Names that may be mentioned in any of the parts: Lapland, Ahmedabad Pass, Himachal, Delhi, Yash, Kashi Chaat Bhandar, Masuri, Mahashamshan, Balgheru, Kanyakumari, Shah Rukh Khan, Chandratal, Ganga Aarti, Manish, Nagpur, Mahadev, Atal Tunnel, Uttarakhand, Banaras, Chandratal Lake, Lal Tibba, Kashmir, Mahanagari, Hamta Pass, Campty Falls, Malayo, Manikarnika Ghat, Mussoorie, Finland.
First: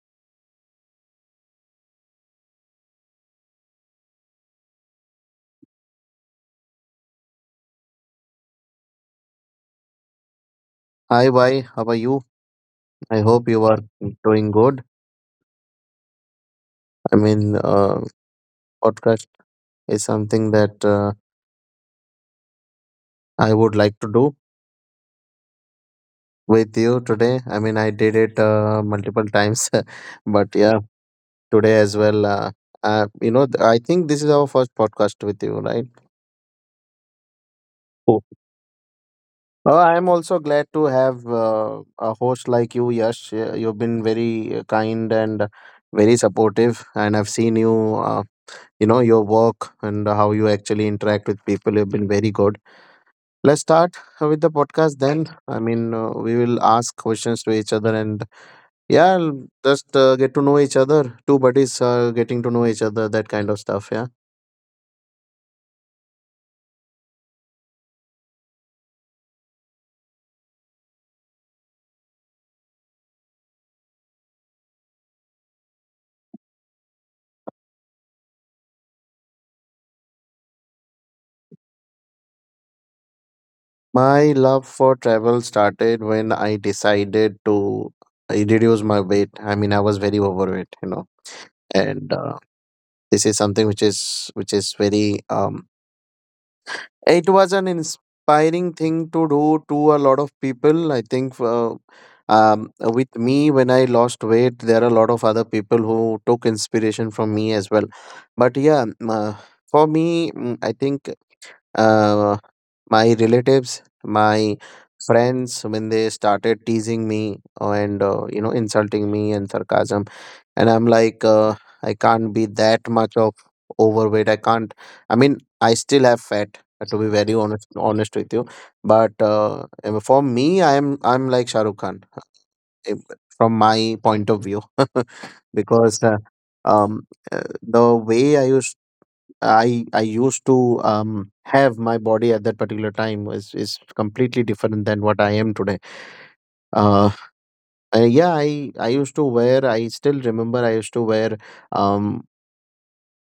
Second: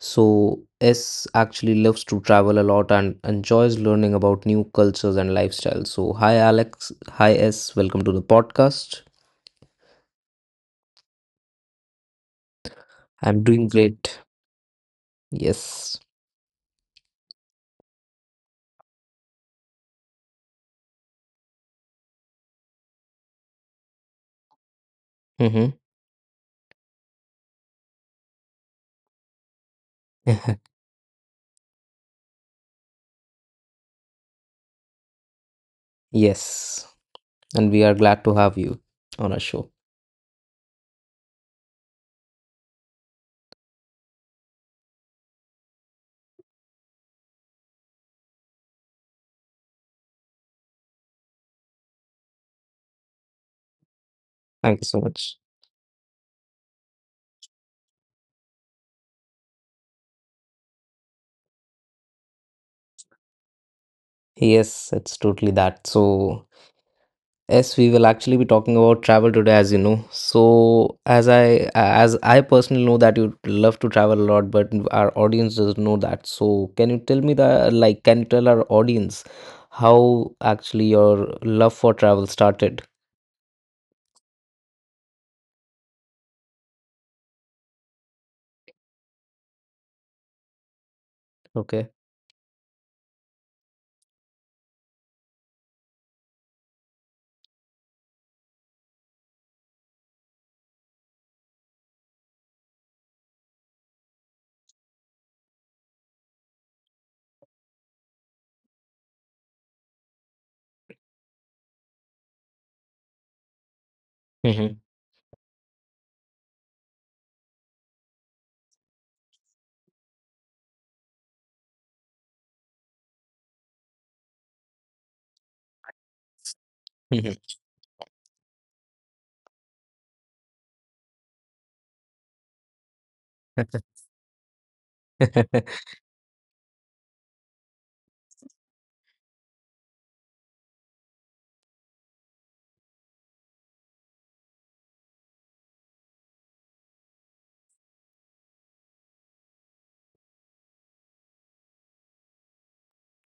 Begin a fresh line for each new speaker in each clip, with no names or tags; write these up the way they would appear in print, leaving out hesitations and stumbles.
So, S actually loves to travel a lot and enjoys learning about new cultures and lifestyles. So, hi Alex. Hi S. Welcome to the podcast.
Hi, bye. How are you? I
I'm
hope you
doing
are
great.
doing good.
Yes.
I mean, podcast is something that I would like to do
Mm-hmm.
with you today. I mean, I did it multiple times, but yeah, today as well. I think this is our first podcast with you, right?
Yes. And we are
Oh.
glad to have you on our show.
I'm also glad to have a host like you, Yash. You've been very kind and very supportive, and I've seen you. You know your work and how you actually interact with people. You have been very good. Let's start with the
Thank you
podcast
so
then.
much.
I mean, we will ask questions to each other, and yeah, just get to know each other. Two buddies getting to know each other, that kind of stuff, yeah.
Yes, it's totally that. So, yes, we will actually be talking about travel today, as you know. So, as I personally know that you love to travel a lot, but our audience doesn't know that. So, can you tell me the like? Can you tell our audience how actually your love for travel started?
My love for travel started when I decided to reduce my weight. I mean, I was very overweight.
Okay.
And this is something which is very um It was an inspiring thing to do to a lot of people. I think with me, when I lost weight, there are a lot of other people who took inspiration from me as well. But yeah, for me, I think uh, my relatives, my
Mm-hmm.
friends, when they started teasing me and insulting me, and sarcasm. And I'm like, I can't be that much of overweight. I can't. I mean, I still have fat. To be very
Mm-hmm.
honest with you. But for me, I'm like Shah Rukh Khan, uh, from my point of view. Because um, uh, the way I used to have my body at that particular time is completely different than what I am today. Uh, yeah, I used to wear. I still remember. I used to wear. Um,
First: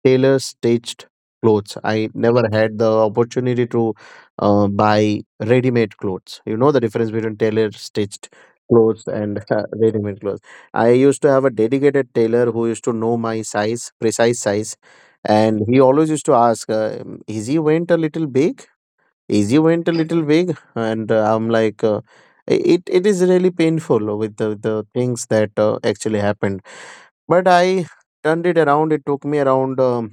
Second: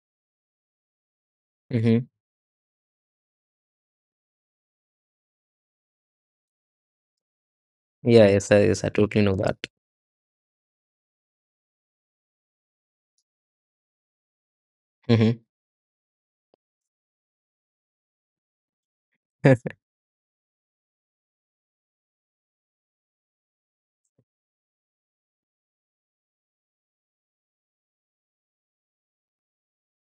Tailor stitched clothes.
Hmm.
I never had the opportunity to buy ready made clothes. You know the difference between tailor
Yeah.
stitched
Yes. I
clothes
totally know
and
that.
ready made clothes. I used to have a dedicated tailor who used to know my size, precise size,
Mm-hmm.
and he always used to ask, "Is he went a little big? Is he went a little big?" And I'm like. It is really painful with the things that actually happened. But I turned it around. It took me around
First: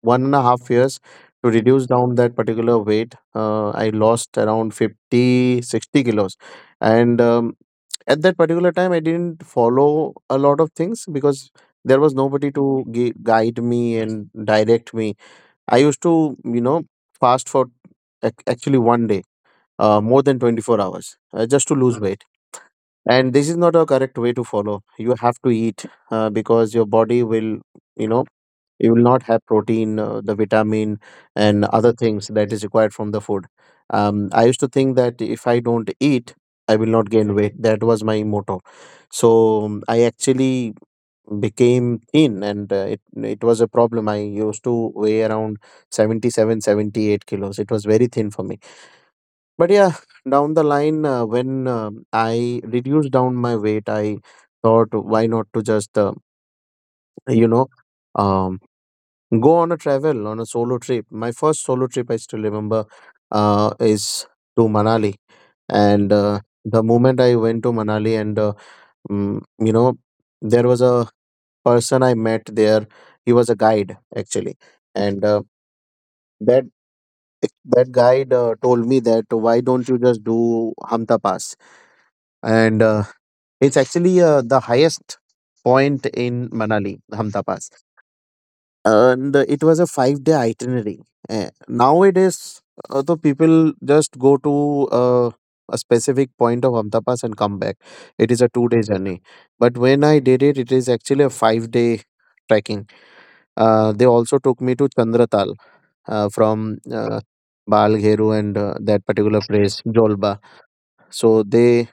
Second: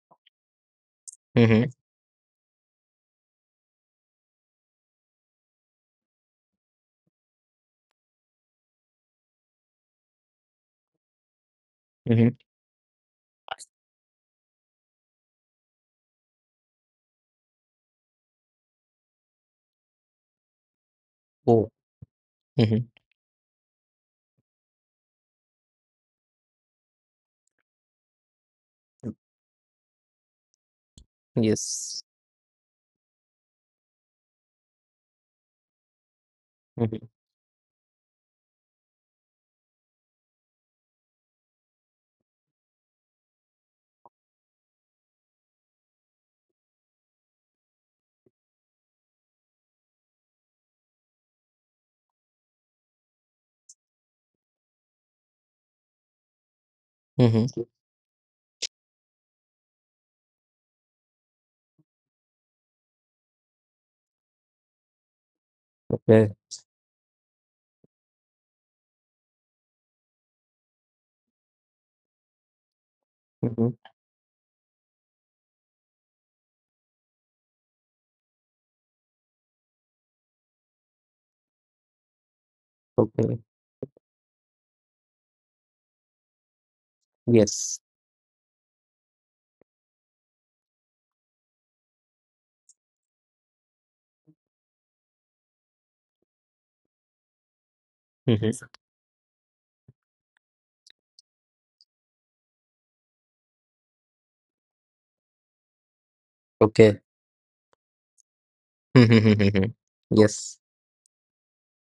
1.5 years to
Mm-hmm.
reduce down that particular weight. I lost around 50, 60 kilos. And at that particular time, I didn't follow a lot of things, because there was
Mm-hmm.
nobody to guide me and direct me. I used to, fast for actually one day, more than 24 hours, just
Oh.
to lose weight.
Mm-hmm.
And this is not a correct way to follow. You have to eat, because your body will, you know, you will not have protein, the vitamin, and other
Yes.
things that is required from the food. I used to think that if I don't eat, I will not
Mhm.
gain weight. That was my motto. So, I actually became thin, and it was a problem. I used to weigh around 77, 78 kilos. It was very thin for me. But yeah, down the line, when I reduced down my weight, I thought why not to just you know
Mhm.
um go on a travel, on a solo trip. My first solo trip, I still remember, is to Manali. And
Okay.
the moment I went to Manali, and mm, you know there was a person I met there. He was a
Mhm.
guide actually, and that that guide told me that why don't you just do Hamta Pass? And
Okay.
it's actually the highest point in Manali, Hamta Pass.
Yes.
And it was a 5 day itinerary. Nowadays, the people just go to a specific point of Ahmedabad Pass and come back. It is a two
Mhm.
day journey. But when I did it, it is actually a 5 day trekking. They also took me to Chandratal, from
Okay.
Balgheru, and that
Mm-hmm.
particular
Mm-hmm. Mm-hmm.
place, Jolba.
Yes.
So they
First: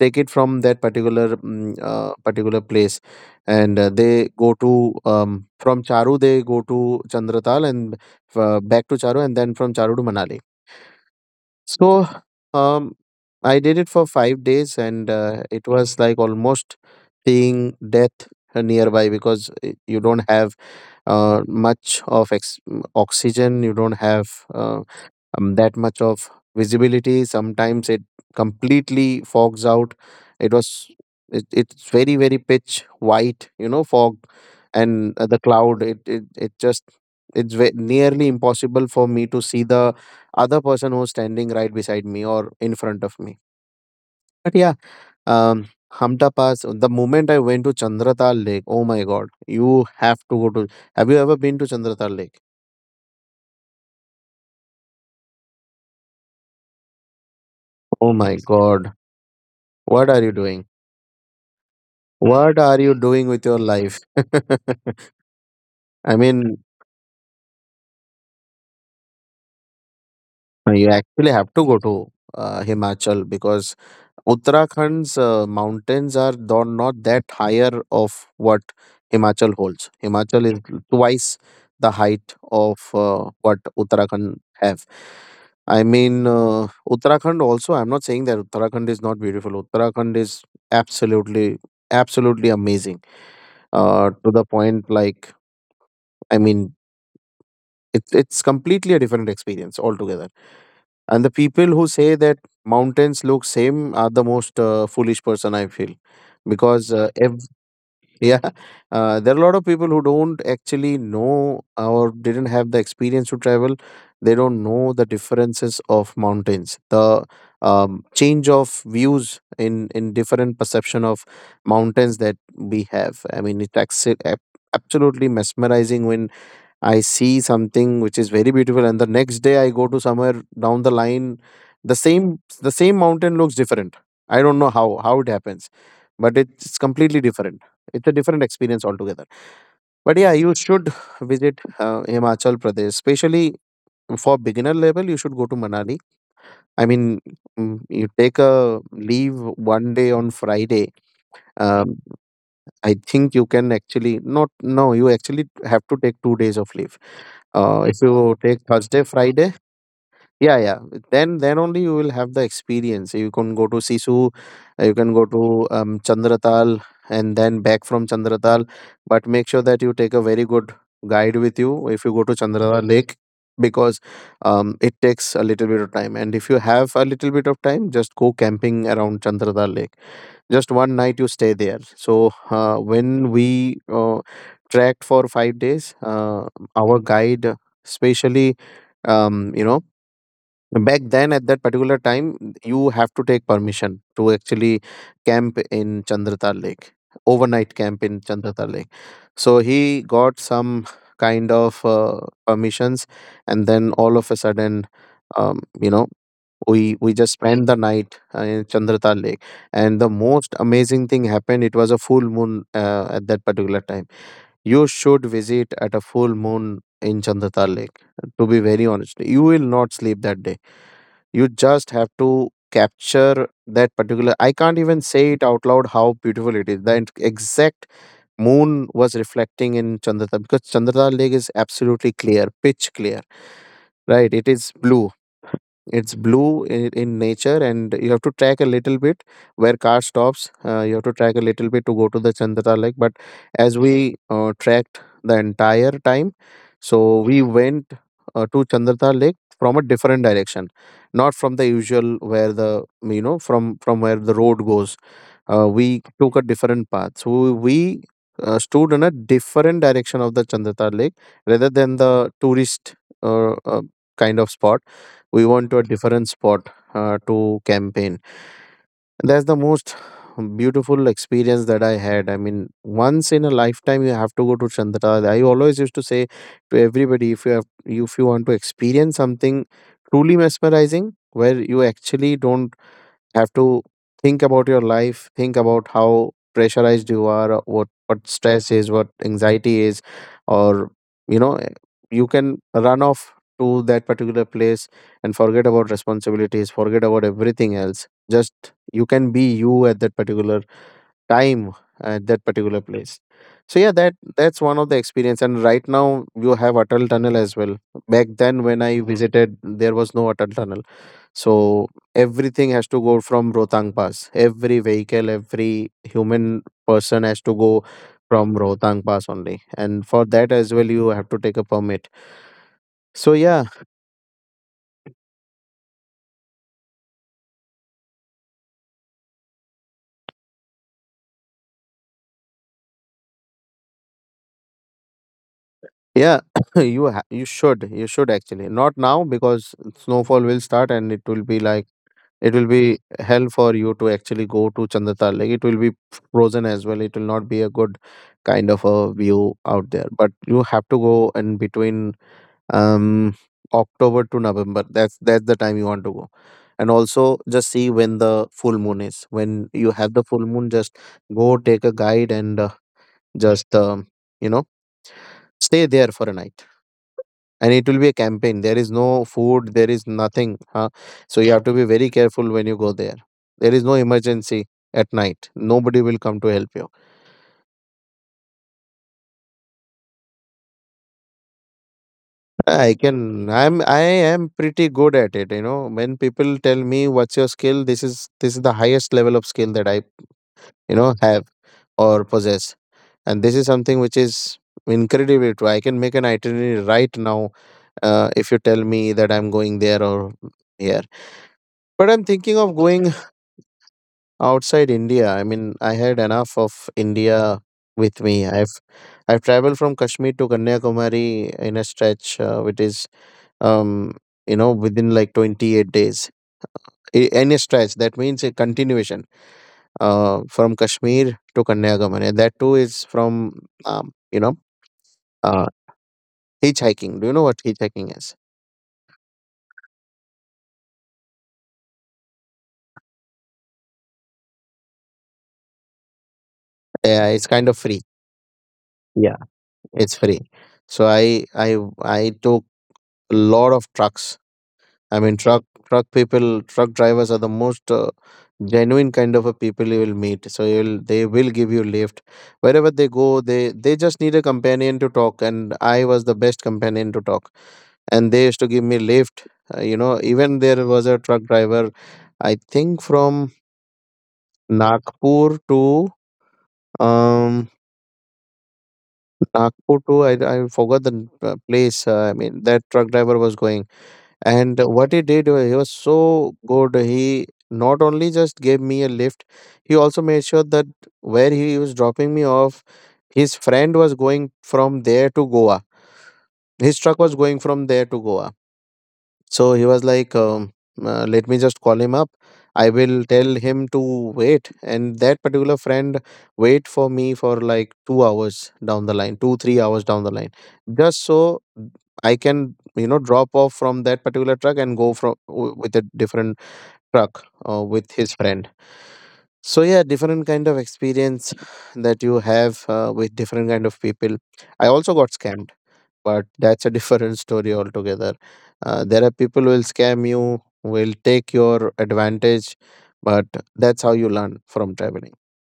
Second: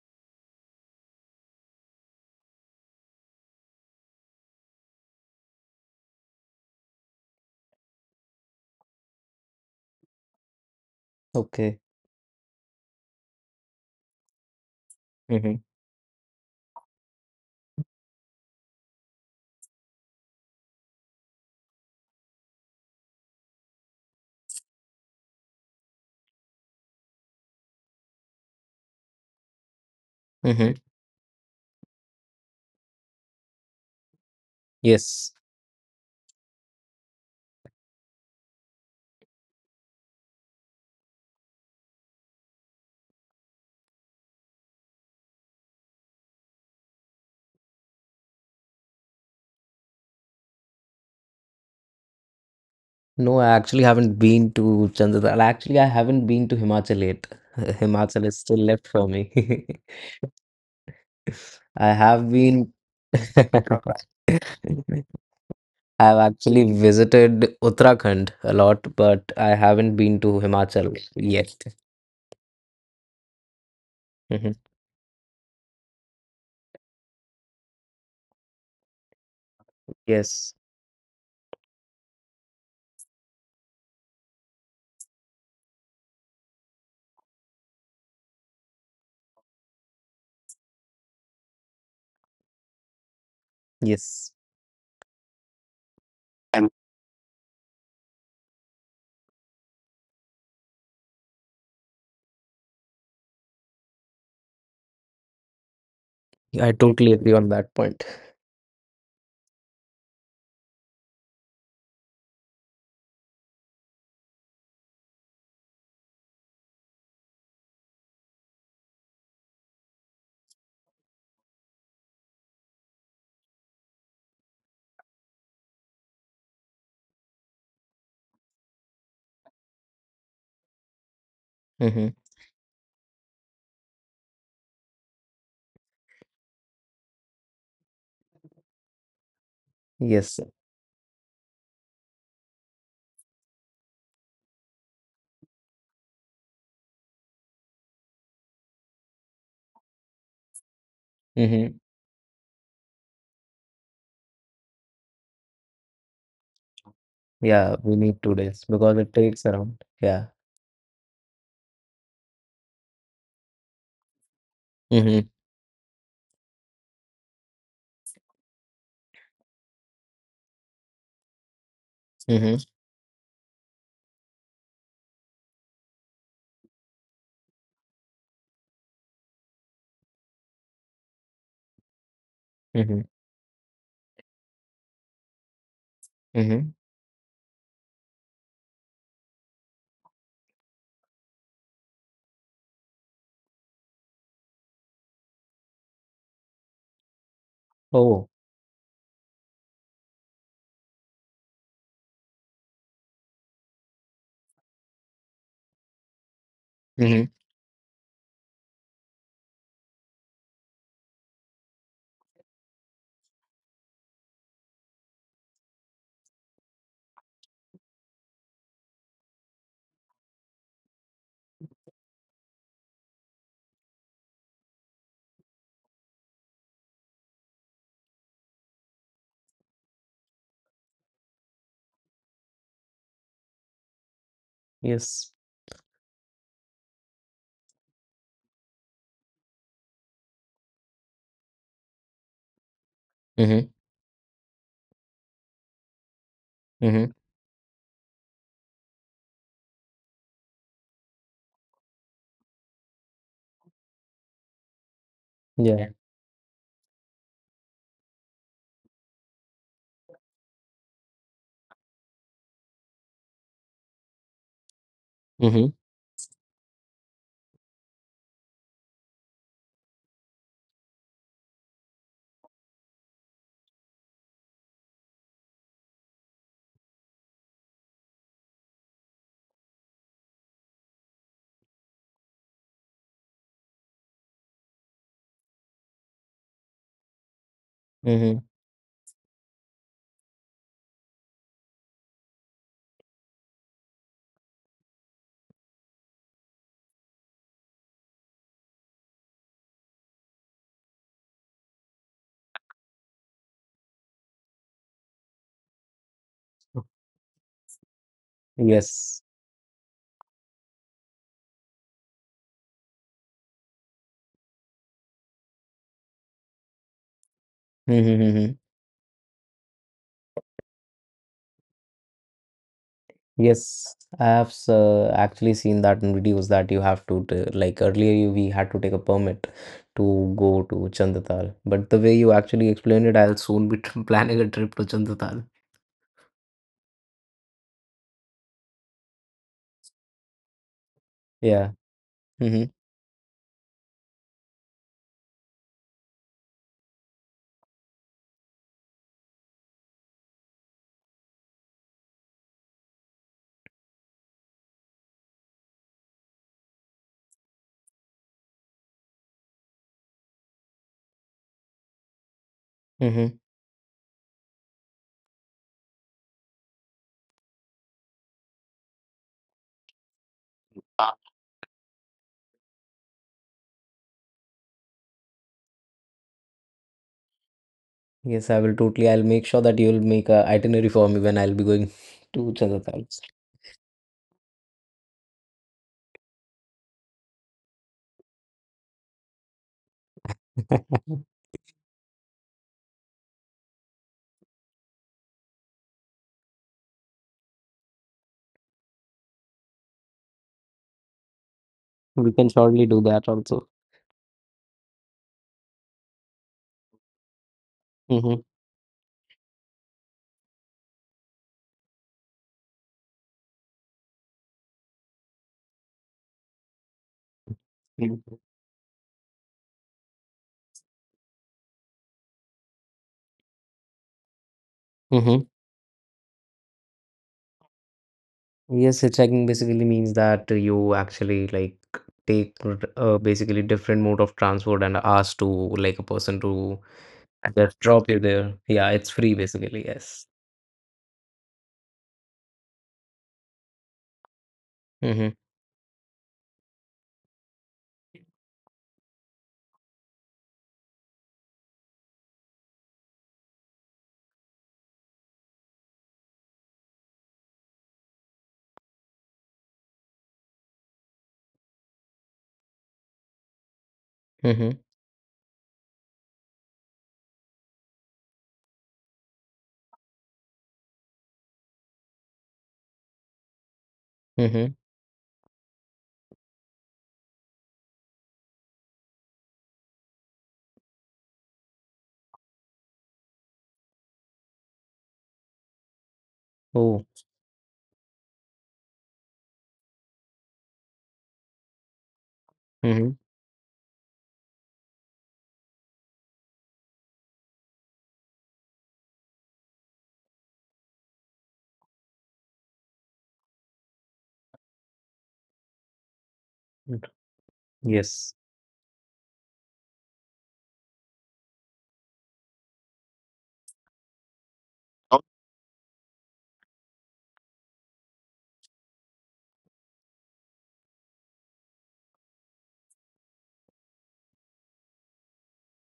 take it from that particular place, and they go to from Charu they go to Chandratal, and back to Charu, and then from Charu to Manali.
Okay.
So, um, I did it for 5 days, and
Mhm.
it was like almost seeing death nearby, because you don't have uh, much of oxygen. You don't have uh, that much of visibility. Sometimes it completely fogs out. It
Mhm.
was it's very very pitch white, fog and
Yes.
the cloud. It's nearly impossible for me to see the other person who's standing right beside me or in front of me. But yeah, Hamta Pass. The moment I went to Chandratal Lake, oh my god, you have to go to. Have you ever been to Chandratal Lake?
No, I actually haven't been to Chandratal. Actually, I haven't been to Himachal yet.
Oh
Himachal
my.
is
Yes.
still left
God,
for me.
what are you doing?
I have
What
been.
are you doing with your life?
I've
I mean,
actually visited Uttarakhand a lot, but I haven't been to
you
Himachal
actually have
yet.
to go to Himachal, because
Mhm.
Uttarakhand's mountains are not that higher of what Himachal holds. Himachal
Yes.
is twice the height of what Uttarakhand have. I mean, Uttarakhand also, I'm not saying that Uttarakhand is not beautiful. Uttarakhand is absolutely, absolutely amazing. To
Yes.
the point, like, I mean, it's completely a different experience altogether, and the people who say that mountains look same are the most foolish person, I feel,
I
because
totally agree
ev
on that point.
yeah. There are a lot of people who don't actually know or didn't have the experience to travel. They don't know the differences of mountains, the change of views in different perception of mountains that we have. I mean, it's absolutely mesmerizing. When I see something which is very beautiful, and the next day I go to somewhere down the line,
Hmm.
the same mountain looks different. I don't know how it happens, but it's completely different. It's a different experience altogether. But yeah,
Yes.
you should visit Himachal Pradesh, especially for beginner level. You should go to Manali. I mean, you take a leave one day on Friday.
Hmm.
Um, I think you can actually not. No, you actually have to take 2 days of leave.
Yeah,
If
we need
you
two
take
days because
Thursday,
it takes
Friday,
around. Yeah.
yeah, yeah, then only you will have the experience. You can go to Sisu, you can go
Hmm.
to Chandratal, and then back from Chandratal. But make sure that you take a very good guide with you if you go to
Hmm.
Chandratal Lake, because it takes a little bit of time. And if you have a little bit of time, just go camping around Chandratal Lake, just one night you stay there. So,
Hmm.
when we tracked for 5 days,
Hmm.
our guide, especially, um, you know back then at that particular time, you have to take permission to actually camp in Chandratal Lake, overnight camp in
Oh.
Chandratal Lake. So he got some kind of permissions, and then all of a sudden, um, you know we
Hmm.
just spent the night in Chandrata Lake. And the most amazing thing happened. It was a full moon at that particular time. You should visit at a full moon in Chandrata Lake. To be very honest, you will not sleep that day. You just have to capture that particular. I can't even say it out loud how beautiful it is. The exact moon was reflecting in Chandrata, because Chandrata Lake is absolutely clear, pitch clear. Right, it is blue.
Yes.
It's blue in, nature, and you have to track a little bit. Where car stops, you have to track a little bit to go to the Chandra Lake. But
Hmm.
as we tracked the entire time,
Hmm.
so we went to Chandra Lake from a different direction, not from the usual, where the you know from where the road goes. We
Yeah.
took a different path, so we stood in a different direction of the Chandra Lake, rather than the tourist uh, uh, kind of spot. We
Hmm.
want to a different spot to campaign. That's the most beautiful experience that I had. I mean, once in a lifetime, you have to go to Chandra. I always used to say to everybody, if you want to experience something truly mesmerizing, where you actually don't have to think about your life, think about how pressurized you are, what
Hmm.
stress is, what anxiety is, or you know eh, you can run off to that particular place, and forget about responsibilities, forget about everything else. Just you can be you at that particular time, at that particular place. So yeah, that's one of the experience. And right now you have Atal Tunnel as well. Back then when I
Yes.
visited, there was no Atal Tunnel. So everything has to go from Rohtang Pass. Every vehicle, every human person has to go from
Mm-hmm.
Rohtang Pass only. And for that as well, you have to take a permit. So yeah,
Yes, I have actually seen that in videos that you have to like earlier we had to take a permit to go to Chandratal, but the way you actually explained it, I'll soon be planning a trip to Chandratal.
yeah, you should, you should actually not now, because snowfall will start and it will be
Yeah.
like, it will
Mm-hmm.
be hell for you to actually go to Chandratal. Like, it will be frozen as well. It will not be a good kind of a view out there. But you have to go in between um October to November. That's the time you want to go. And also just see when the full moon is. When you have the full moon, just go, take a guide, and just you know stay there for a night. And it will be a campaign. There is no food, there is nothing, huh? So you have to be very careful when you go there. There is no emergency. At night, nobody will come to help you.
Yes, I will totally. I'll make sure that you'll make a itinerary for me when I'll be going to
I
Chandratal.
can, I am pretty good at it. You know, when people tell me what's your skill, this is the highest level of skill that I, you know, have or possess. And this is something which is incredibly true. I can make an itinerary right now, if you tell me that I'm going there or here. But I'm
We can
thinking of
surely do
going
that also.
outside India. I mean, I had enough of India with
Mm-hmm.
me. I've traveled from Kashmir to Kanyakumari in a stretch, which is um you know, within like 28 days. I- any stretch, that means a continuation, uh, from Kashmir to Kanyakumari. And that too is from, you know,
Mm-hmm.
uh hitchhiking. Do you know what hitchhiking is?
Yes, hitchhiking basically means that you actually like take basically different mode of transport and ask to like a person to
Yeah, it's kind of
just
free.
drop you there. Yeah, it's free
Yeah,
basically.
it's
Yes.
free. So I I took a lot of trucks. I
Mm-hmm.
mean, truck people, truck drivers are the most genuine kind of a people you will meet. So you'll, they will give you lift wherever they go. They just need a companion to talk, and I was the best companion to talk. And they used to give me lift. You know, even there was a truck driver, I think from
Mm-hmm.
Nagpur to um Nagpur to, I forgot the place. I mean, that truck driver was going.
Mm-hmm.
And what he did, he was so good. He not only just gave me a lift, he also made sure that where he was dropping me off, his friend was going from there to Goa. His
Oh.
truck was going from there to Goa. So he was like, let me just call him up. I
Mm-hmm.
will tell him to wait. And that particular friend wait for me for like 2 hours down the line, two, 3 hours down the line, just so I can, you know, drop off from that particular truck and go from with a different truck with his
Yes.
friend. So yeah, different kind of experience that you have with different kind of people. I also got scammed, but that's a different story altogether. There are people who will scam you, will take your advantage, but that's how you learn from traveling.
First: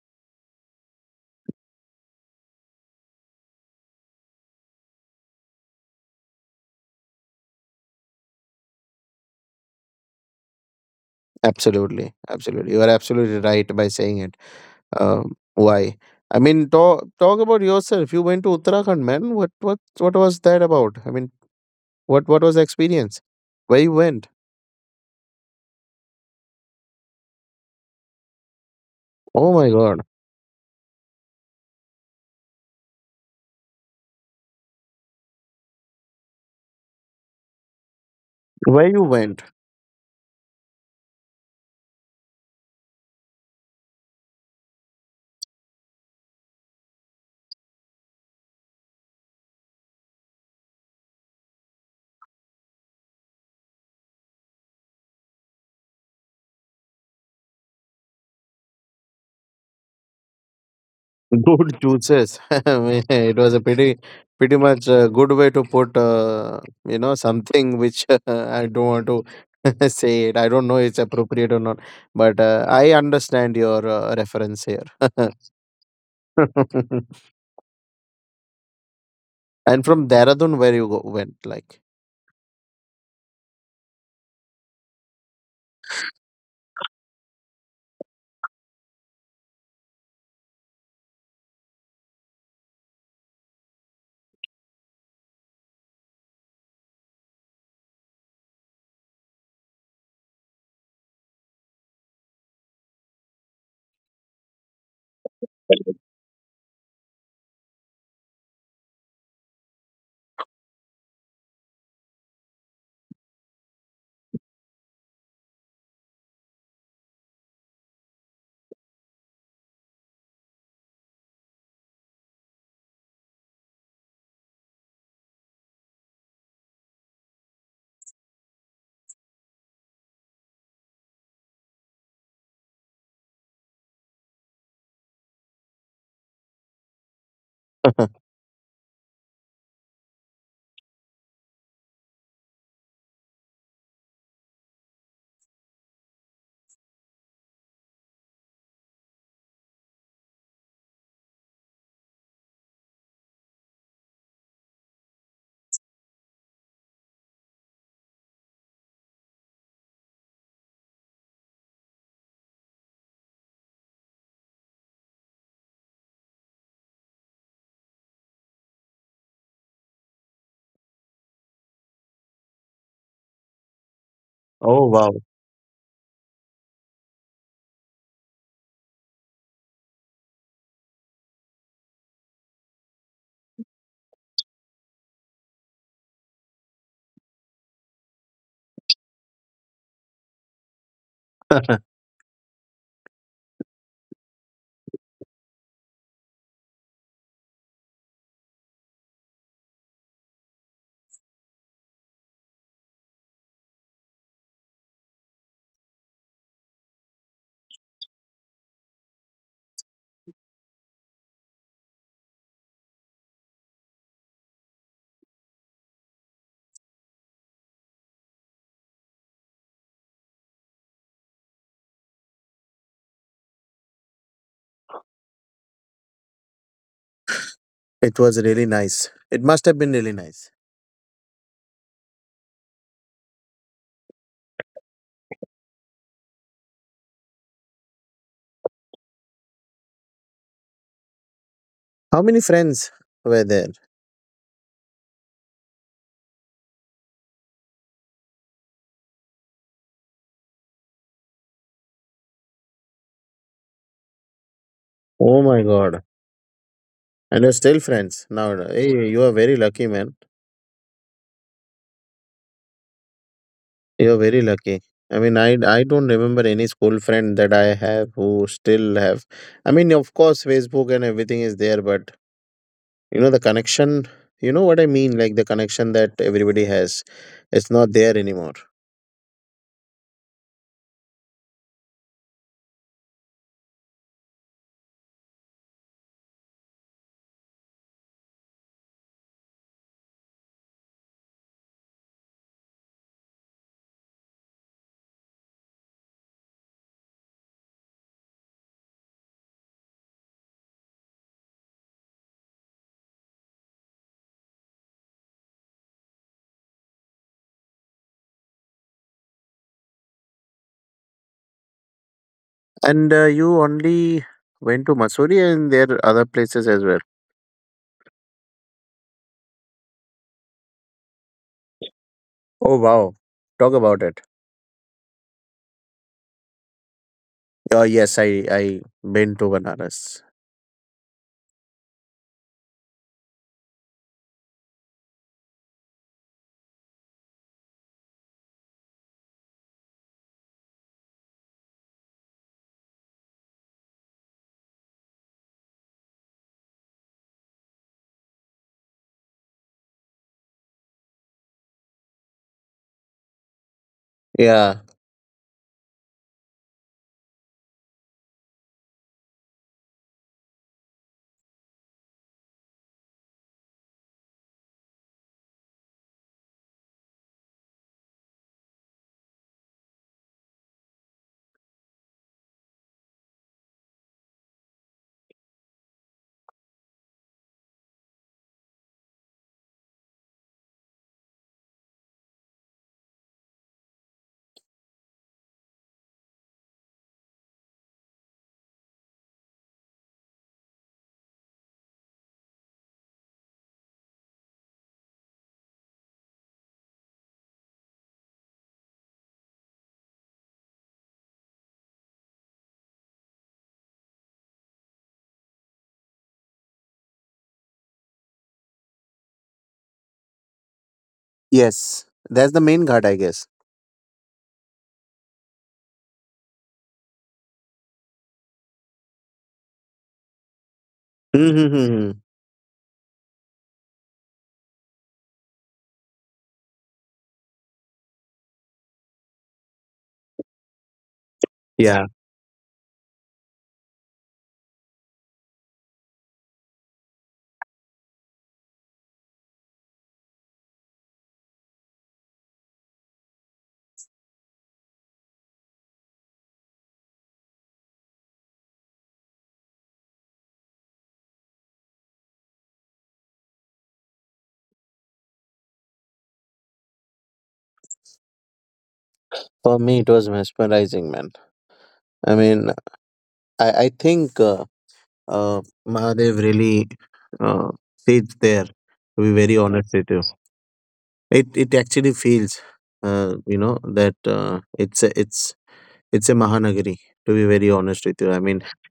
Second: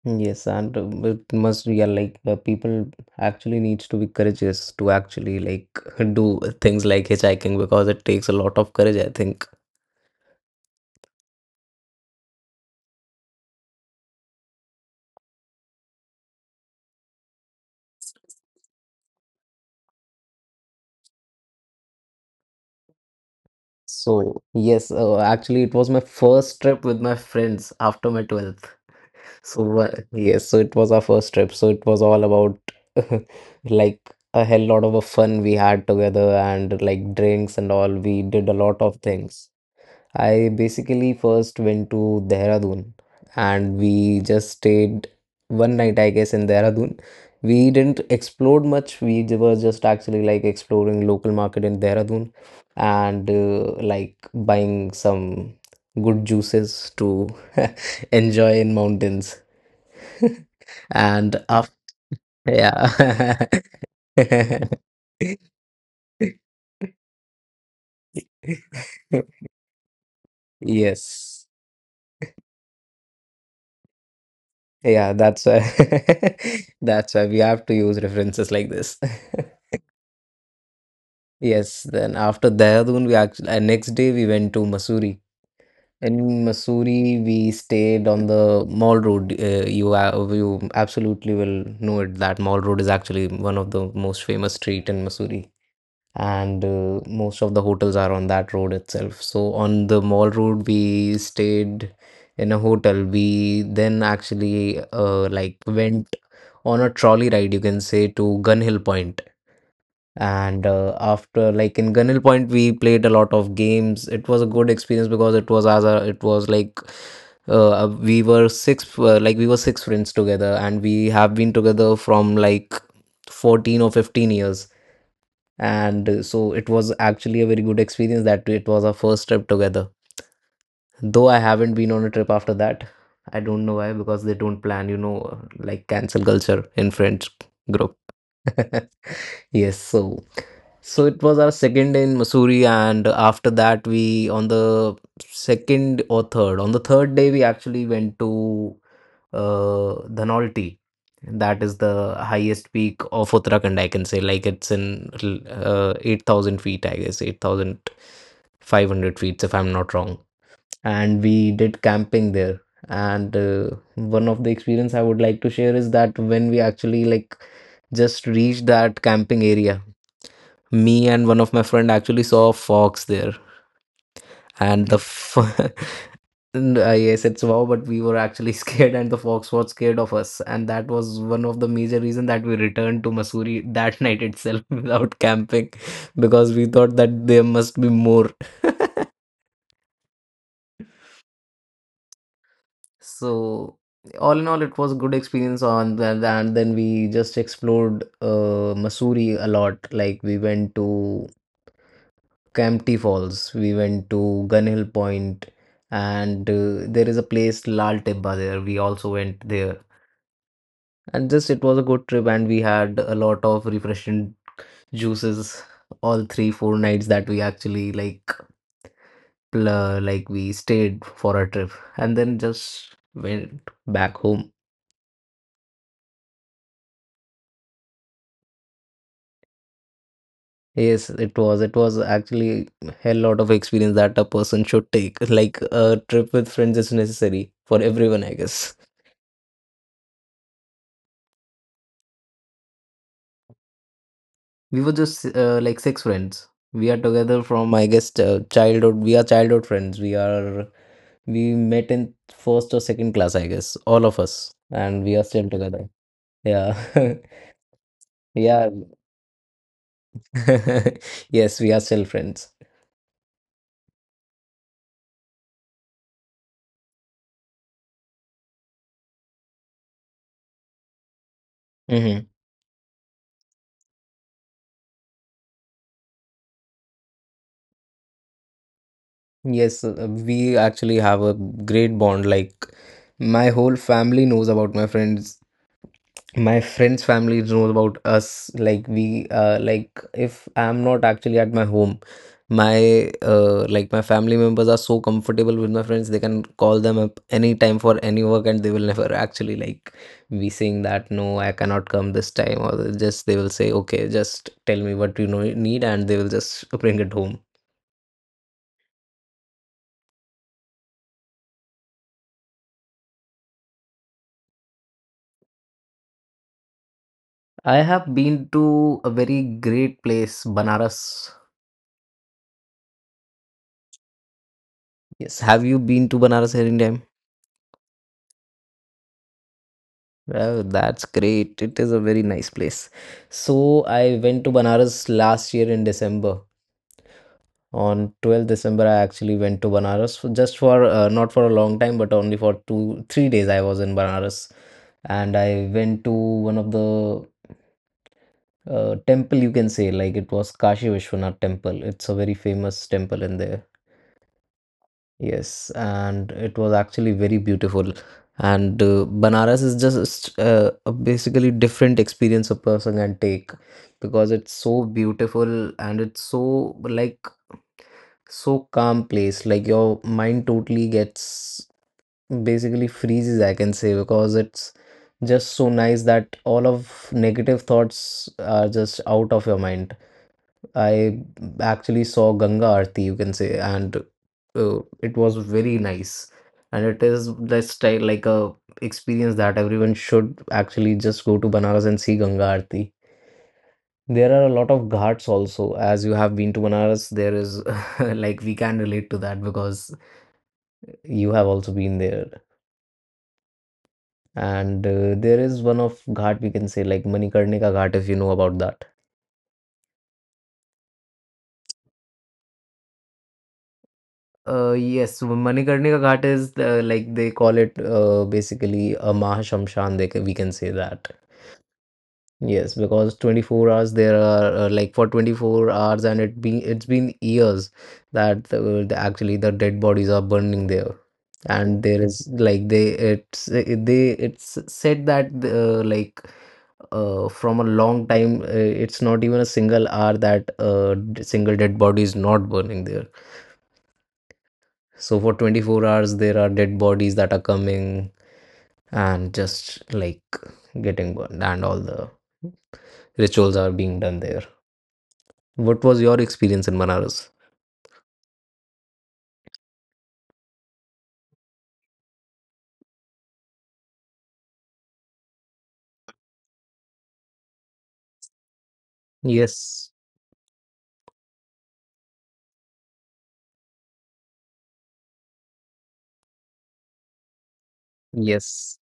Yes, and it must yeah, like people actually needs to be courageous to actually like do things like hitchhiking because it takes a lot of courage, I think.
Absolutely, absolutely. You are absolutely right by saying it. Why? I mean, talk about yourself. You went to Uttarakhand, man. What was that about? I mean, what was the experience? Where you went?
So yes, actually it was my first trip with my friends after my 12th.
Oh my
So
God,
yes, so it was our first trip. So it was all about like a hell lot of a fun we had together and like drinks and all. We did a lot
where
of
you went?
things. I basically first went to Dehradun and we just stayed one night, I guess, in Dehradun. We didn't explore much. Were just actually like exploring local market in Dehradun and like buying some good juices to enjoy in mountains. And after,
Good choices. I mean, it
yeah.
was a pretty, pretty much a good way to put, you know, something which I don't want to say it. I don't know it's
Yes.
appropriate or not, but I understand your reference here.
Yeah, that's why that's why we have to use references like this.
And from Dehradun, where you go, went, like,
Yes, then after Dehradun, we actually next day we went to Mussoorie. In Mussoorie, we stayed on the Mall Road. You absolutely will know it that Mall Road is actually one of the most famous street in Mussoorie and most of the hotels are on that road itself. So on the mall road we stayed in a hotel. We then actually like went on a trolley ride, you can say, to gun hill point Point. And after like in gun hill point we played a lot of games. It was a good experience because it was as a it was like we were six friends together and we have been together from like 14 or 15 years, and so it was actually a very good experience that it was our first trip together, though I haven't been on a trip after that. I don't know why, because they don't plan, you know, like cancel culture in french group. Yes, so so it was our second in Missouri, and after that we on the third day we actually went to Dhanolti. That is the highest peak of Uttarakhand, I can say. Like it's in 8,000 feet, I guess, 8,500 feet, if I'm not wrong. And we did camping there. And one of the experience I would like to share is that when we actually like just reached that camping area, me and one of my friend actually saw a fox there.
oh
and the
wow,
f- and I said "So, wow," but we were actually scared and the fox was scared of us, and that was one of the major reason that we returned to Missouri that night itself without camping, because we thought that there must be more. So all in all, it was a good experience on that. And then we just explored Missouri a lot. Like we went to Campty Falls. We went to Gun Hill Point, and there is a place Lal Tibba there. We also went there, and just it was a good trip, and we had a lot of refreshing juices all 3 4 nights that we actually like like we stayed for our trip, and then just went back home.
it was really nice. It must have been really nice.
Yes, it was. It was actually a lot of experience that a person should take. Like a trip with friends is necessary for everyone, I guess.
How many friends were there?
We were just like six friends. We are together from I guess childhood. We are childhood friends. We met in first or second class, I guess, all of us, and we are
Oh
still
my
together.
god,
Yeah.
and you're still friends now.
Yeah.
Hey, you are very lucky, man.
Yes, we are still friends.
You're very lucky. I mean, I don't remember any school friend that I have who still have. I mean, of course, Facebook and everything is there, but
Hmm.
you know, the connection. You know what I mean, like the connection that everybody has, it's not there anymore.
Yes, we actually have a great bond. Like my whole family knows about my friends. My friends' families know about us. Like if I'm not actually at my home, my like my family members are so comfortable with my friends. They can call them up anytime for any work, and they will never actually like be saying that no, I cannot come this time, or they will say okay, just tell me what you know need, and they will just bring it home.
And you only went to Masuri, and there are other places as well.
I have been to a very great place, Banaras.
Oh wow, talk about it.
Yes, have you been to Banaras anytime?
Oh yes, I been to Banaras.
Oh, that's great. It is a very nice place. So I went to Banaras last year in December. On 12th December, I actually went to Banaras for just for not for a long time, but only for two, 3 days. I was in Banaras, and I went to one of the temple, you can say. Like it was Kashi Vishwanath temple. It's a very famous temple in there.
Yeah.
Yes, and it was actually very beautiful. And Banaras is just a basically different experience a person can take because it's so beautiful and it's so like so calm place. Like your mind totally gets basically freezes, I can say, because it's just so nice that all of negative thoughts are just out of your mind. I actually saw Ganga Aarti, you can say, and it was very nice. And it is just like a experience that everyone should actually just go to Banaras and see Ganga Aarti. There are a lot of ghats also. As you have been to Banaras, there is like we can relate to that because you have also been there. And there is one of ghat, we can say, like Manikarnika Ghat, if you know about that.
Yes, that's the main ghat, I guess.
Yes, so Manikarnika Ghat is the, like they call it basically a Mahashamshan. We can say that.
Mm-hmm.
Yes, because 24 hours there are like for 24 hours, and it's been years that the actually the dead bodies are burning there. And
Yeah.
there is like they it's it, they it's said that like from a long time it's not even a single hour that single dead body is not burning there. So for 24 hours, there are dead bodies that are coming and just like getting burned, and all the rituals are being done there. What was your experience in Banaras?
For me, it was mesmerizing, man. I mean, I think uh, Mahadev really uh, sits there, to be very honest
Yes,
with you. It actually feels, you know, that it's, a, it's, it's a Mahanagari, to be very honest with you. I mean,
yes,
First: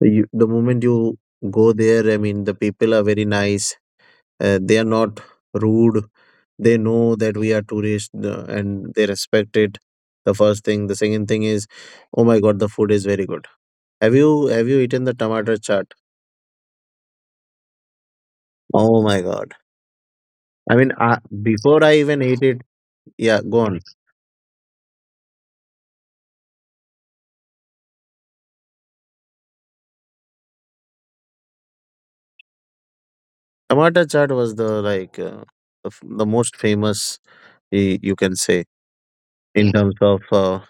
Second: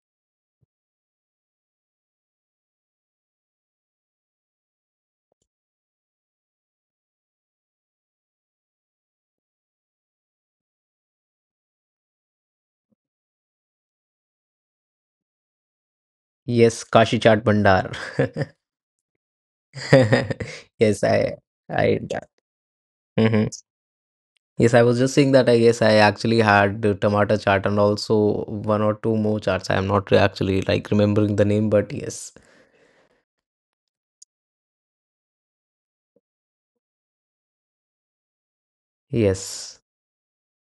you, the moment you go there, I mean, the people are very nice. They are not rude. They know that we are tourists and they respect it. The first thing. The second thing is, oh my god, the food is very good. Have you eaten the tomato chaat?
yes, Kashi Chaat Bhandar.
Oh my god. I mean,
Yes, I,
before
I,
I even ate it, yeah,
Mhm.
gone.
Yes, I was just saying that I guess I actually had the tomato chaat and also one or two more chaats. I am not re- actually like remembering the name, but yes,
Tomato chaat was the like the, the most famous, you can say, in
yes,
terms of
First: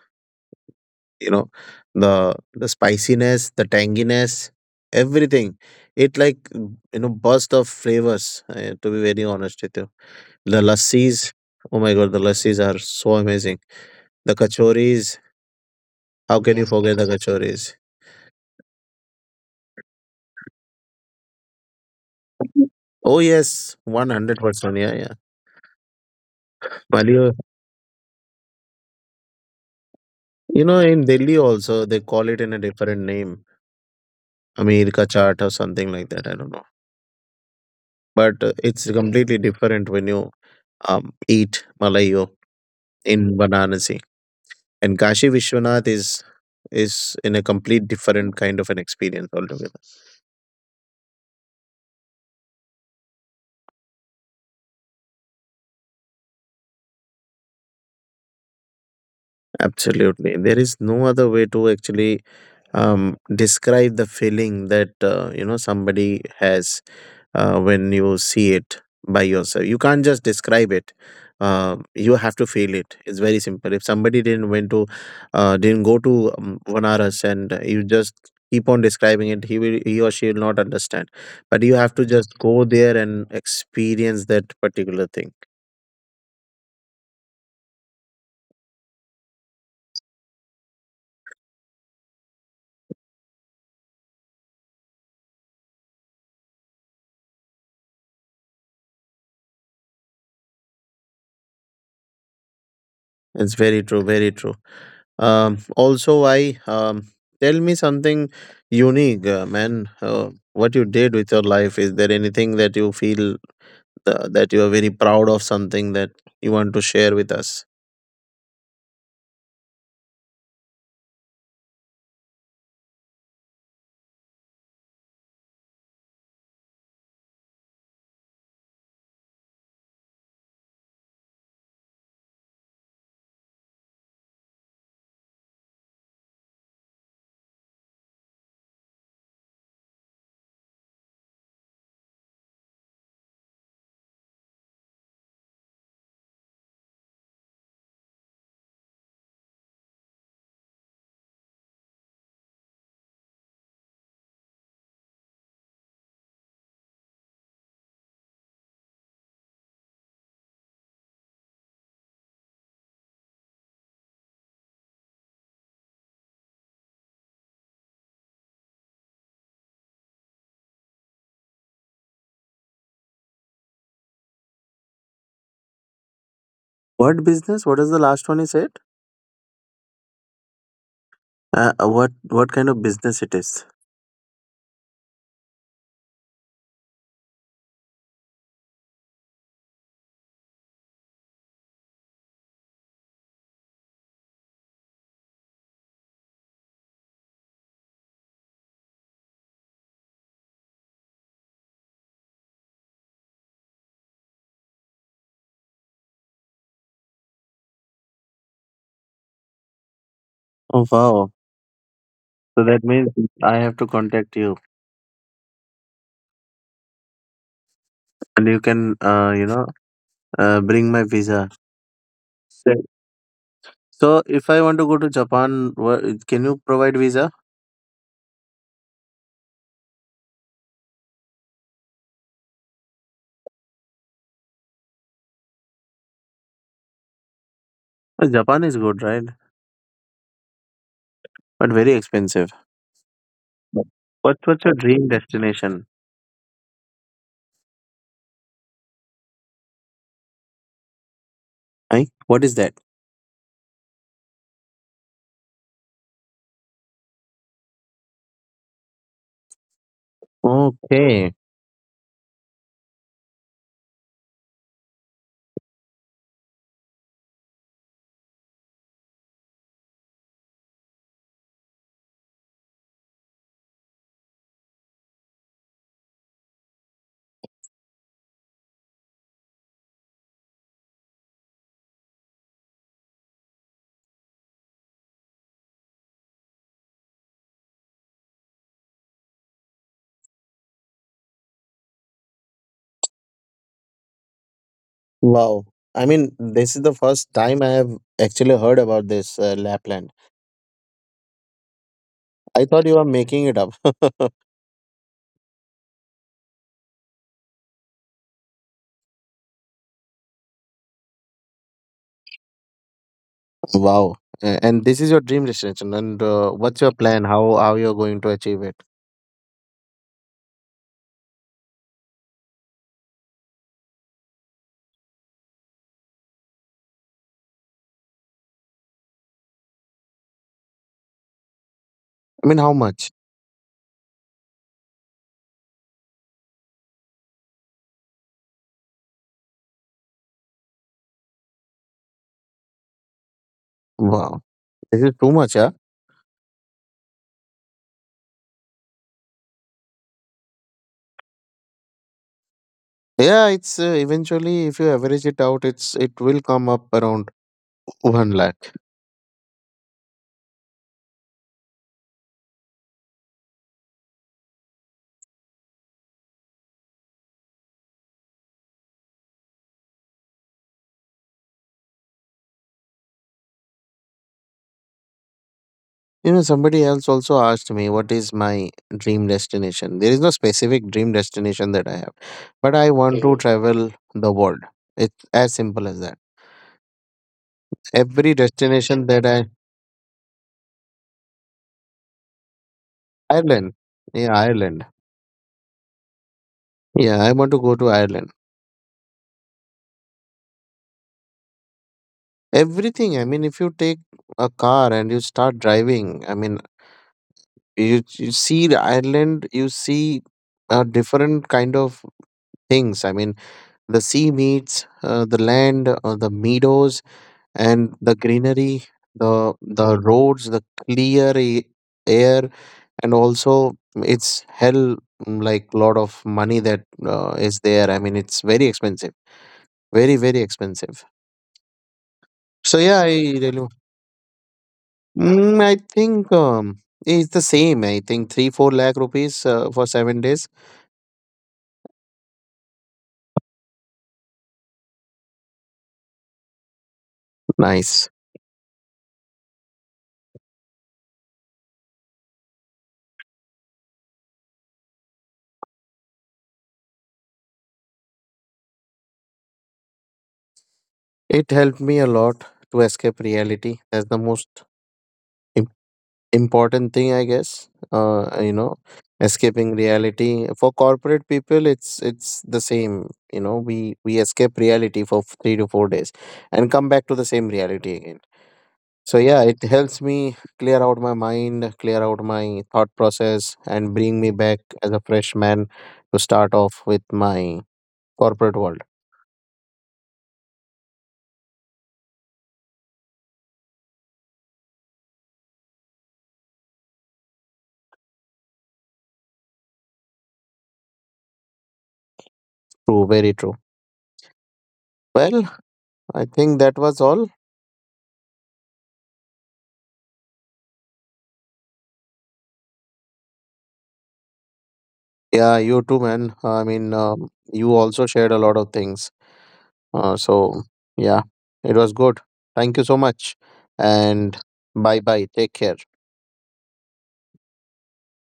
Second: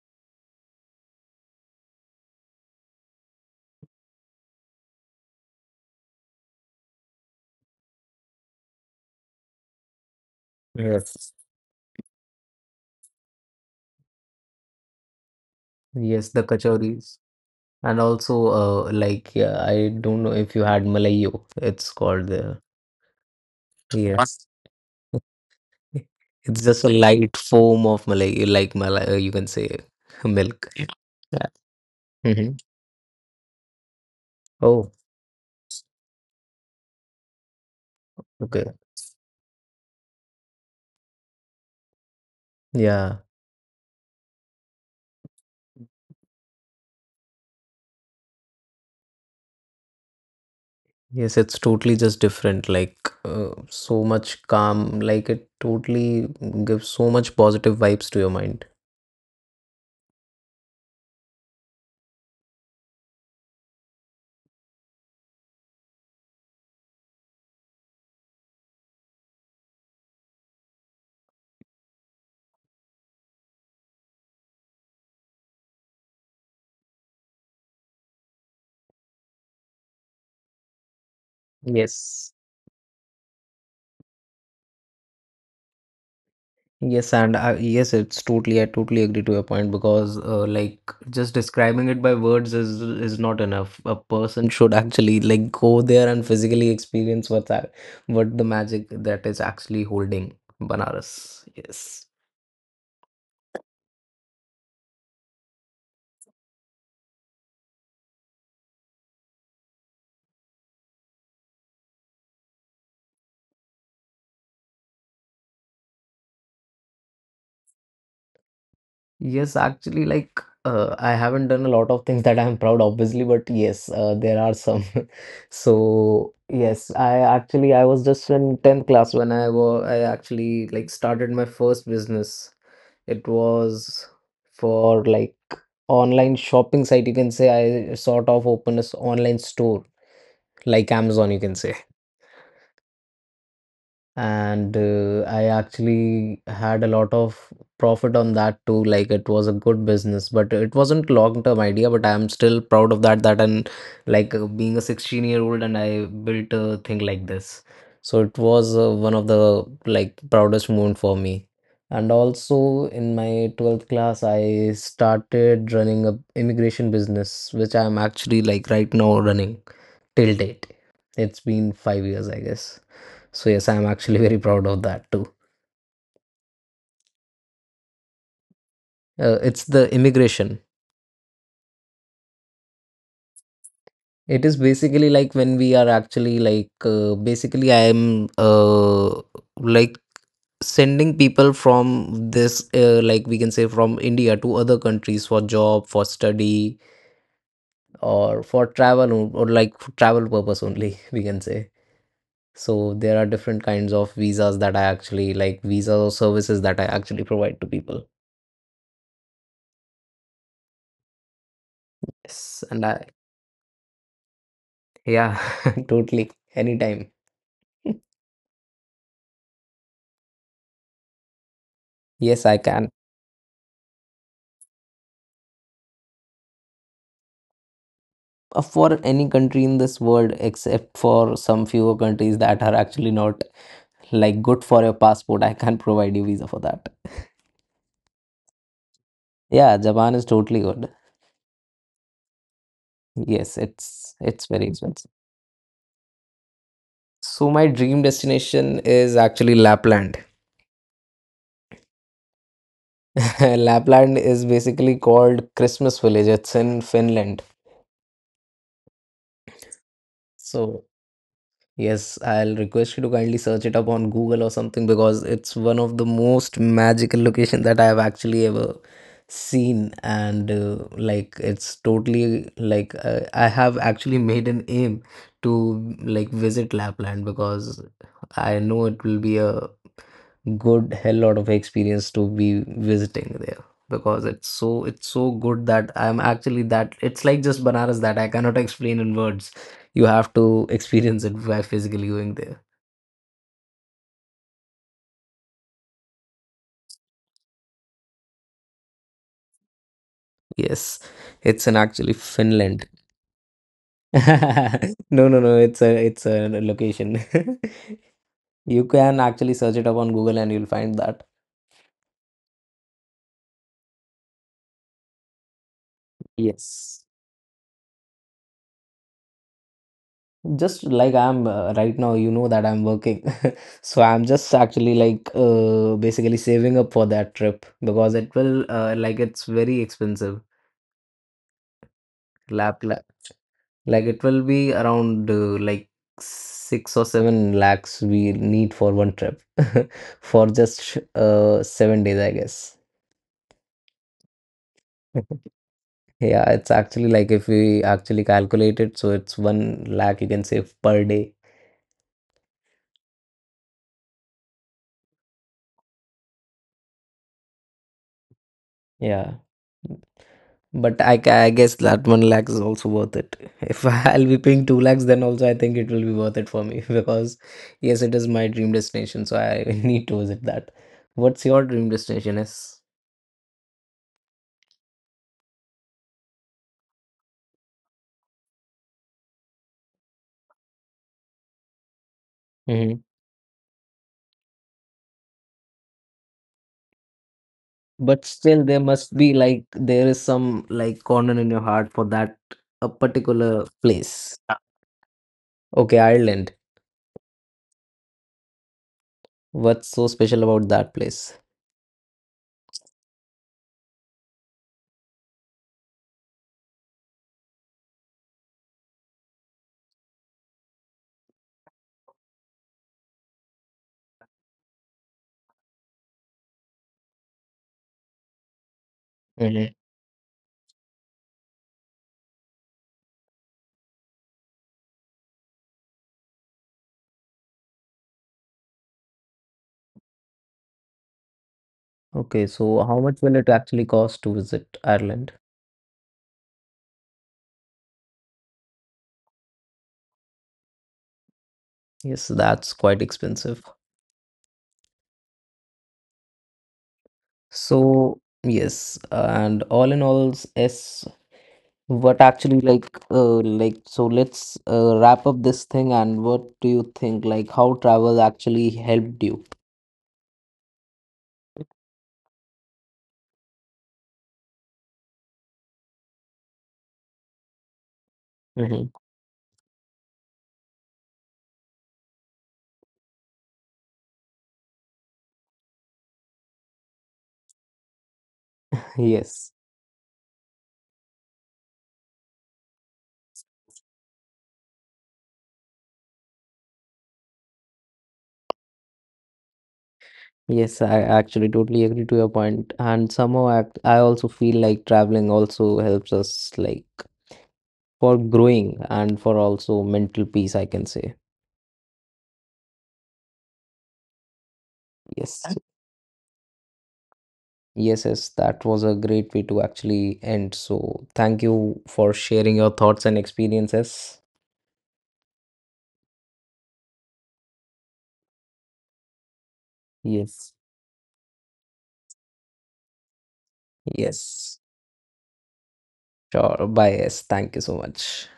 you know, the spiciness, the tanginess, everything. It, like, you know, burst of flavors. To be very honest with you, the lassis.
yes,
Oh my god, the lassis are so amazing. The kachoris.
yes,
How
the
can you forget the
kachoris.
kachoris?
And also, like, yeah, I don't know if you had Malayo, it's called there.
Oh yes, one
Yeah.
hundred percent. Yeah,
It's just a
yeah.
light foam of Malayo, like Malay, you can say
You
milk.
know,
Yeah.
in Delhi
Yeah.
also they call it
Hmm.
in a different name, Ameer
Oh,
ka chaat or something like that. I don't know, but
okay.
it's completely different when you eat Malayo
Yeah.
in Varanasi. And Kashi Vishwanath is in a complete different kind of an experience altogether.
Yes, it's totally just different. Like, so much calm. Like, it totally gives so much positive vibes to your mind.
Absolutely, there is no other way to actually describe the feeling that you know somebody has when you see it by yourself. You can't just describe it. You have to feel it. It's very simple. If somebody didn't went to, didn't go to Vanaras, and you just keep on describing it, he will, he or she will not understand. But you have to
Yes.
just go there and experience that particular thing.
Yes, and I, yes, it's totally. I totally agree to your point because, just describing it by words is not enough. A person should actually like go there and physically experience what that, what the magic that is actually holding Banaras. Yes.
It's very true. Very true. Also, I tell me something unique, man. What you did with your life? Is there anything that you feel that you are very proud of, something that you want to share with us?
Yes, actually, I haven't done a lot of things that I'm proud, obviously, but yes, there are some. So yes, I was just in 10th class when I actually like started my first business. It was for like online shopping site. You can say I sort of opened this online store like Amazon, you can say, and I actually had a lot of profit on that too. Like it was a good business, but it wasn't long term idea. But I am still proud of that. That and being a 16-year-old, and I built a thing like this. So it was one of the like proudest moment for me. And also in my 12th class, I started running a immigration business, which I am actually like right now running till date. It's been 5 years, I guess. So yes, I'm actually very proud of that too.
What business? What is the last one you said?
It's the immigration.
What kind of business it is?
It is basically like when we are actually basically I am like sending people from this like we can say from India to other countries for job, for study, or for travel or like for travel purpose only we can say. So there are different kinds of visas that I actually like visas or services that I actually provide to people.
Oh wow! So
Yes,
that
and I
means I have to contact you,
yeah, totally anytime.
and you can you know, bring my visa.
Yes, I
Sure.
can.
So if I want to go to Japan, can you provide visa?
For any country in this world, except for some few countries that are actually not like good for your passport, I can't provide you visa for that.
Japan is good, right?
Yeah, Japan is totally good.
But very expensive.
Yes, it's
What
it's
what's
very
your dream
expensive.
destination?
So my dream destination is actually Lapland.
I? What is that?
Lapland is basically called Christmas Village. It's in Finland. So
Okay.
yes, I'll request you to kindly search it up on Google or something because it's one of the most magical location that I have actually ever seen, and it's totally I have actually made an aim to like visit Lapland because I know it will be a good hell lot of experience to be visiting there because it's so good that I'm actually that it's like just Banaras that I cannot explain in words. You have to experience it by physically going there.
Wow. I mean, this is the first time I have actually heard about this Lapland.
Yes, it's in actually
I thought
Finland.
you were making it up.
No, no, no, it's a location. You can actually search it up on Google and you'll find that.
Wow. A- And this is your dream destination. And what's your
Yes.
plan? How you're going to achieve it?
Just like I'm right now you know that I'm working, so I'm just actually basically saving up for that trip because it will it's very expensive.
I mean, how
Lap, lap
much?
Like it will be around 6 or 7 lakhs we need for 1 trip, for just 7 days I guess.
Wow. This is too much, huh?
Yeah, it's actually like if we actually calculate it, so it's 1 lakh you can save per day.
Yeah, it's eventually if you average it out, it's, it will come up around one lakh.
Yeah. But I guess that 1 lakh is also worth it. If I'll be paying 2 lakhs, then also I think it will be worth it for me, because yes, it is my dream destination, so I need to visit that. What's your dream destination is?
You know, somebody else also asked me, what is my dream destination? There is no specific dream destination that I have, but I
Hmm.
want to travel the world. It's as simple as that.
But
Every
still, there
destination
must
that
be
I,
like there is some like corner in your heart for that a particular
Ireland, yeah,
place. Yeah.
Ireland.
Okay, Ireland.
Yeah, I want to go to Ireland.
What's so special about that place?
Everything, I mean, if you take a car and you start driving, I mean, you see the Ireland, you see different kind of things. I mean, the sea meets the land, the meadows and the greenery,
Hmm.
the roads, the clear air. And also it's hell, like, lot of money that is there. I mean, it's very expensive, very very expensive.
Okay,
so
so how
yeah i
much will it
really,
actually cost to visit Ireland?
I think it's the same, I think, 3-4 lakh rupees for 7 days.
Yes, that's quite expensive.
Nice.
So yes, and all in all, yes, what actually so let's wrap up this thing and what do you think like how travel actually helped you?
It helped me a lot to escape reality. That's the most important thing, I guess. Uh you know,
Hmm.
escaping reality. For corporate people, it's the same. You know, we escape reality for 3 to 4 days and come back to the same reality again. So yeah,
Yes.
it helps me clear out my mind, clear out my thought process, and bring me back as a fresh man to start off with my corporate world.
Yes, I actually totally agree to your point. And somehow I also feel like traveling also helps us like for growing and for also mental peace, I can say.
True, very true. Well,
Yes.
I think that was all.
Yes, yes, that was a great way to actually end. So, thank you for sharing your thoughts and experiences.
Yeah, you too, man. I mean you also shared a lot of things. So
Yes.
yeah, it was good. Thank you so much, and
Yes,
bye bye. Take care.
sure. Bye. Yes, thank you so much.